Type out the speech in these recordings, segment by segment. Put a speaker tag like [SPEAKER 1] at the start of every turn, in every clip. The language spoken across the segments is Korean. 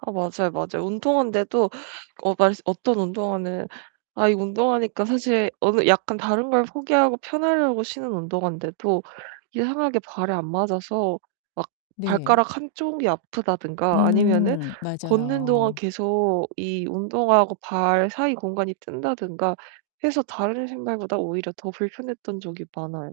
[SPEAKER 1] 아 맞아요, 맞아요. 운동화인데도 어 말 어떤 운동화는 아 이 운동화니까 사실 어느 약간 다른걸 포기하고 편하려고 신는 운동화인데도 이상하게 발에 안 맞아서 막
[SPEAKER 2] 네.
[SPEAKER 1] 발가락 한쪽이 아프다든가 아니면은
[SPEAKER 2] 음,
[SPEAKER 1] 걷는 동안
[SPEAKER 2] 맞아요.
[SPEAKER 1] 계속 이 운동화하고 발 사이 공간이 뜬다든가 해서 다른 신발보다 오히려 더 불편했던 적이 많아요.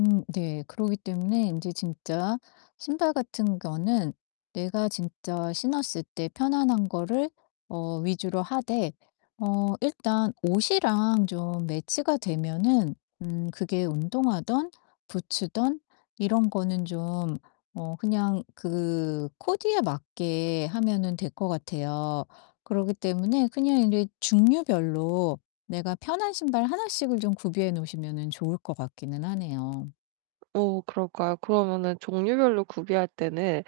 [SPEAKER 2] 음 네. 그러기 때문에 이제 진짜 신발 같은 거는 내가 진짜 신었을때 편안한 거를 어 위주로 하되 어 일단 옷이랑 좀 매치가 되면은 음 그게 운동하든 부츠든 이런 거는 좀 어 그냥 그 코디에 맞게 하면은 될 것 같아요. 그러기 때문에 그냥 이제 종류별로 내가 편한 신발 1 씩을 좀 구비해 놓으시면은 좋을 것 같기는 하네요.
[SPEAKER 1] 어 그럴까요? 그러면은 종류별로 구비할 때는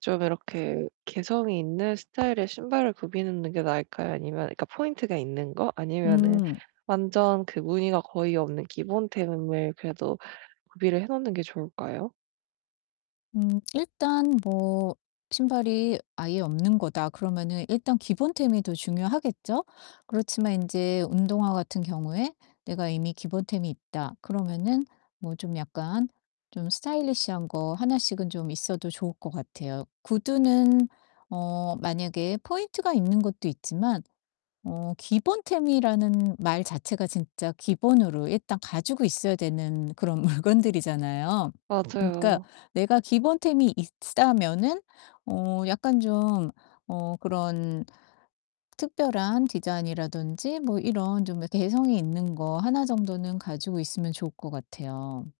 [SPEAKER 1] 좀 이렇게 개성이 있는 스타일의 신발을 구비해 놓는 게 나을까요? 아니면 그러니까 포인트가 있는 거? 아니면은
[SPEAKER 2] 음.
[SPEAKER 1] 완전 그 무늬가 거의 없는 기본템을 그래도 구비를 해 놓는 게 좋을까요?
[SPEAKER 2] 음 일단 뭐 신발이 '아예 없는거다.' 그러면은 일단 기본템이 더 중요하겠죠? 그렇지만 인제 운동화 같은 경우에 '내가 이미 기본템이 있다.' 그러면은 뭐 좀 약간 좀 스타일리시한 거 1 씩은 좀 있어도 좋을 것 같아요. 구두는 어 만약에 포인트가 있는 것도 있지만 어 기본템이라는 말 자체가 진짜 기본으로 일단 가지고 있어야 되는 그런 물건들이잖아요. 그러니까
[SPEAKER 1] 맞아요.
[SPEAKER 2] 내가 기본템이 있다면은 어 약간 좀 어 그런 특별한 디자인이라든지 뭐 이런 좀 개성이 있는 거 1 정도는 가지고 있으면 좋을 것 같아요.